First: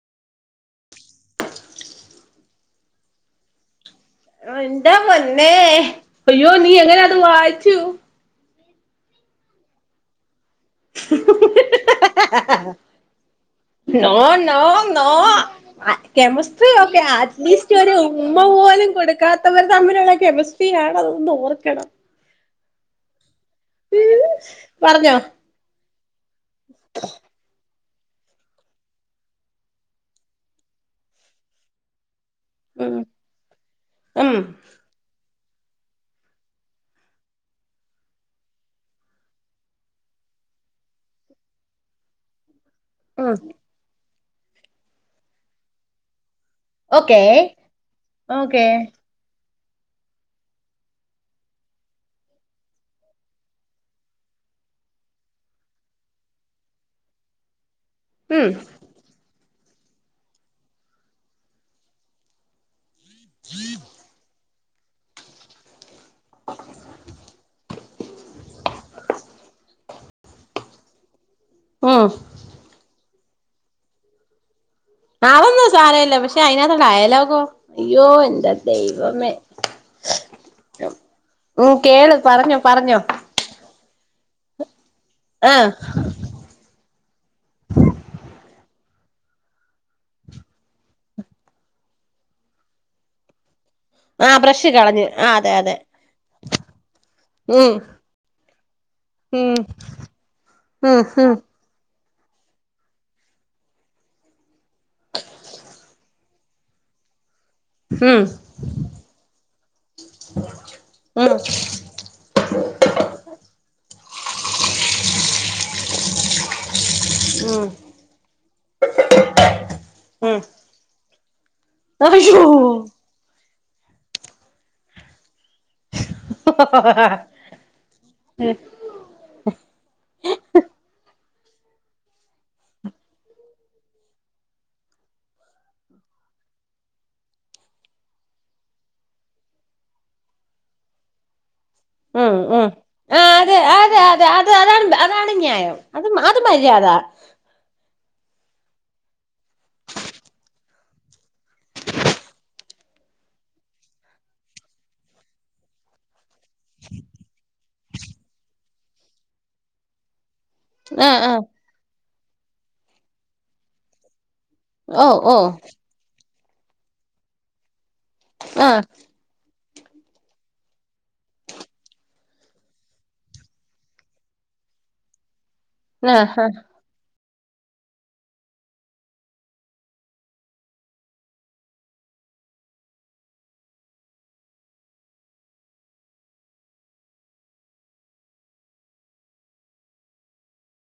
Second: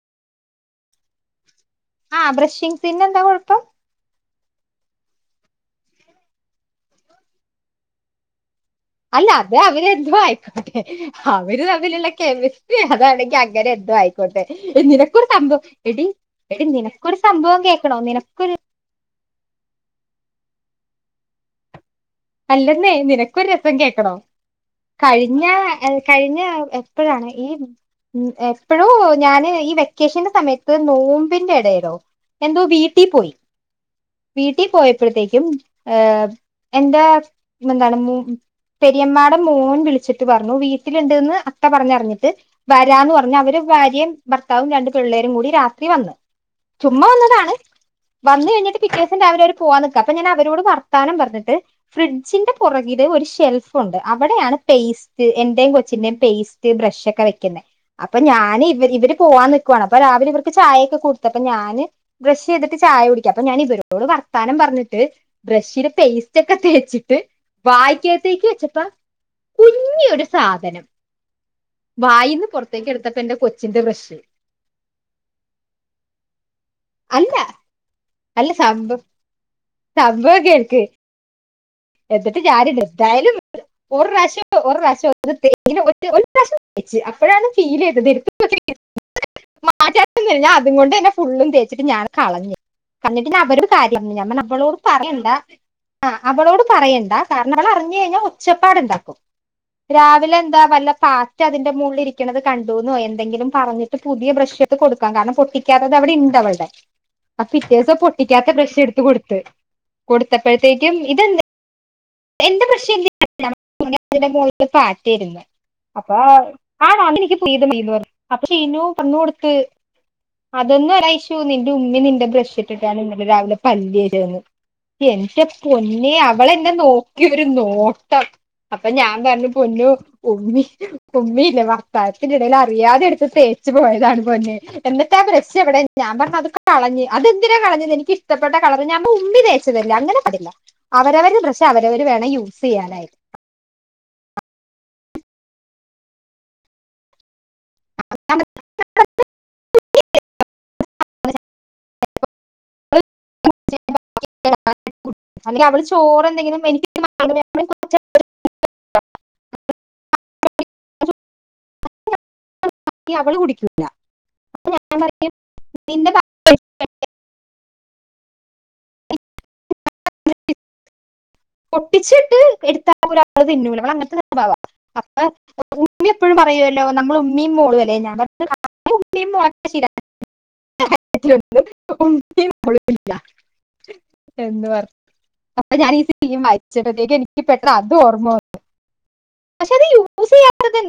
ആ ബ്രേഷിങ് പിൻ എന്താ കുഴപ്പം? ഓ എന്റെ പൊന്നേ അയ്യോ നീ എങ്ങനെ അത് വായിച്ചു അല്ല അത് അവല് എന്തുവായി അവര് അതിലുള്ള കെമിസ്ട്രി അത്ആണെങ്കി അങ്ങനെ എന്തോ നോ ആയിക്കോട്ടെ, നോ നോ നിനക്കൊരു സംഭവം എടി എടീ കെമിസ്ട്രി ഒക്കെ നിനക്കൊരു സംഭവം അറ്റ്ലീസ്റ്റ് ഒരു കേൾക്കണോ ഉമ്മ നിനക്കൊരു ട്രിയാണതെന്ന് ഓർക്കണം. ഇല്ലെന്നേ നിനക് ക്ക് ഒരു രസം കേക്കണോ പറഞ്ഞോ കഴിഞ്ഞ കഴിഞ്ഞ എപ്പോഴാണ് ഈ അപ്പോഴോ ഞാന് ഈ വെക്കേഷന്റെ സമയത്ത് നോമ്പിന്റെ ഇടയിലോ എന്തോ ഉം വീട്ടിപ്പോയി ഉം വീട്ടിപോയപ്പോഴത്തെക്കും ഏ എന്റെ എന്താണ് മു പെരിയമ്മാടെ മോൻ വിളിച്ചിട്ട് പറഞ്ഞു വീട്ടില്ണ്ട്ന്ന് അത്ത പറഞ്ഞു അറിഞ്ഞിട്ട് വരാന്ന് ഉം പറഞ്ഞു അവര് ഭാര്യേം ഭർത്താവും രണ്ട് പിള്ളേരുംകൂടി രാത്രി വന്നു ചുമ്മാ ഓക്കേ വന്നതാണ്. വന്നു ഓക്കേ കയിഞ്ഞുട്ട് പിറ്റേ ദിവസം രാവിലെ ഒരു പോവാൻ നിക്ക അപ്പൊ ഞാൻ അവരോട് വർത്താനം പറഞ്ഞിട്ട് ഫ്രിഡ്ജ് ന്റെ പുറകിലൊരു ഷെൽഫ് ഉണ്ട് അവിടെയാണ് പേസ്റ്റ് എന്റേം കൊച്ചിന്റേം പേസ്റ്റ് ബ്രഷ് ഒക്കെ വെക്കുന്നെ അപ്പൊ ഉം ഞാൻ ഇവര്ഇവര് പോവാൻ നിക് ക്കുവാന് അപ്പൊ രാവിലെ ഇവർക്ക് ചായഒക്കെ കൊടുത്തപ്പൊ ഞാന് ബ്രഷ് ചെയ്തിട്ടി ചായകുടിക്കാ അപ്പൊ ഞാൻ ഇവരോട് വർത്താനം പറഞ്ഞി ട്ട് ബ്രഷില് പേസ്റ്റ് ക്കെ തേച്ചിട്ട് വായിക്കകത്തേക്ക് വെച്ചപ്പോം കുഞ്ഞി ഒരു സാധനം ഉം വായിന്നു പുറത്തേക്കാക്കെടു ടുത്തപ്പോ എന്റെ കൊച്ചിന്റെ ബ്രഷ് അതൊന്നു സാരല്ല പക്ഷെ അയിനാകത്തുള്ള അല്ല ആയാലോകോ അയ്യോ എന്റെ അല്ല സംഭം ദൈവമേ സംഭവം കേൾക്ക് ഓ കേള് പറഞ്ഞോ പറഞ്ഞോ ഒരുപ്രാവിശ്യം ഒരുപ്രാവിശ്യം ആ ഇജ്ജ് ആ അപ്പോഴാണ് ഫീൽ ചെയ്തത് എടുത്ത് [unintelligible] ഞാൻ അതുംങേണ്ടെന്നെ ഫുള്ളും തേച്ചിട്ട് ഞാൻ അത് കളഞ്ഞ് കളഞ്ഞിട്ട് പിന്നെ അവരും സാരല്ല പിന്നെ ഞാൻ ആ പറഞ്ഞു ബ്രഷ് അവളോട് കളഞ്ഞ് ആ പറയണ്ട അതെ അതെ ആ അവളോടും എന്താ കാർന്നവൾ ഉം അറിഞ്ഞു കഴിഞ്ഞാ ഒച്ചപ്പാട് ഉണ്ടാക്കും ഉം രാവിലെ എന്താ വല്ല ഉം ഉം പാറ്റ അതിന്റെ മൂ ള്ളിലിരിക്കുന്നത് കണ്ടു ന്നോ എന്തെങ്കിലും പറഞ്ഞിട്ട് പുതിയ ബ്രഷ് എടുത്ത് കൊടുക്കാം കാരണം പൊട്ടിക്കാത്തത് അവിടെ ഉണ്ട് അവളുടെ ആ പിറ്റേ ദിവസം ഉം പൊട്ടിക്കാത്ത ബ്രഷ് എടുത്തു കൊടുത്തു കൊടുത്തപ്പയത്തേക്കും ഉം ഇതെന്തിനാ എന്റെ ബ്രഷ് എന്തേ [unintelligible] അയിന്റെ മോളില് പാറ്റ ഇരുന്ന് അപ്പൊ ഉം [unintelligible] അപ്പൊ ഫിനു പറഞ്ഞു കൊടുത്ത് ഉം അതെന്നെ ലൈഫ് ത്തു നിന്റെ ഉമ്മി നിന്റെ അയ്യോ ബ്രഷ് ഇട്ടിട്ടാണ് ഇന്നലെ രാവിലെ പല്ല് തോച്ചെന്ന് എന്റെ പൊന്നോ ഏ അവളെന്നെ നോക് ഒരു നോട്ടം അപ്പം ഞാൻ പറഞ്ഞു പൊന്നോ ഉമ്മി ഉമ്മിയില്ലേ വാർത്താനത്തിന്റെ ഇടയിൽ അറിയാതെ എടുത്തു തേച്ചു പോയതാണ് പൊന്നെ എന്നിട്ടാ ബ്രഷ് എവിടെ ഞാൻ പറഞ്ഞു അതു കളഞ്ഞ് അതെന്തിനാ കളഞ്ഞത് എനിക്കിഷ്ട്ടപ്പെട്ട കളർ ഞമ്മളെ ഉമ്മി തേച്ചതല്ലേ അങ്ങനെ പാടില്ല അവരവരുടെ ബ്രഷ് അവര് ഉം ഉം ആ അതെ അതെ ത് അത് അതാ അതാണു ന്യായം അതു മ അതും മര്യാദ [unintelligible] [unintelligible] അവള് ചോറെന്നേ [unintelligible] ആ ആ [unintelligible] അവളു കുടിയ്ക്കൂലാ ഓ ഓ [unintelligible] ആ പൊട്ടിച്ചിട്ട് എടുത്താ അവള് അത് തിന്നൂല അവളങ്ങനത്തെ സ്വഭാവാ അപ്പൊ ആ ഗ്രൂപ്പിലെപ്പഴും ആ പറയൂലോ നമ്മളും മ്മീം മോളും അല്ലെ ഞാൻ [unintelligible] എന്തുപറ അപ്പൊ ഞാൻ ഈ [unintelligible] എനിക്ക് പെട്ടന്ന് അതും ഓർമ്മ വന്ന് പക്ഷേ അത് യൂസ് ചെയ്യാത്തതെന്ത്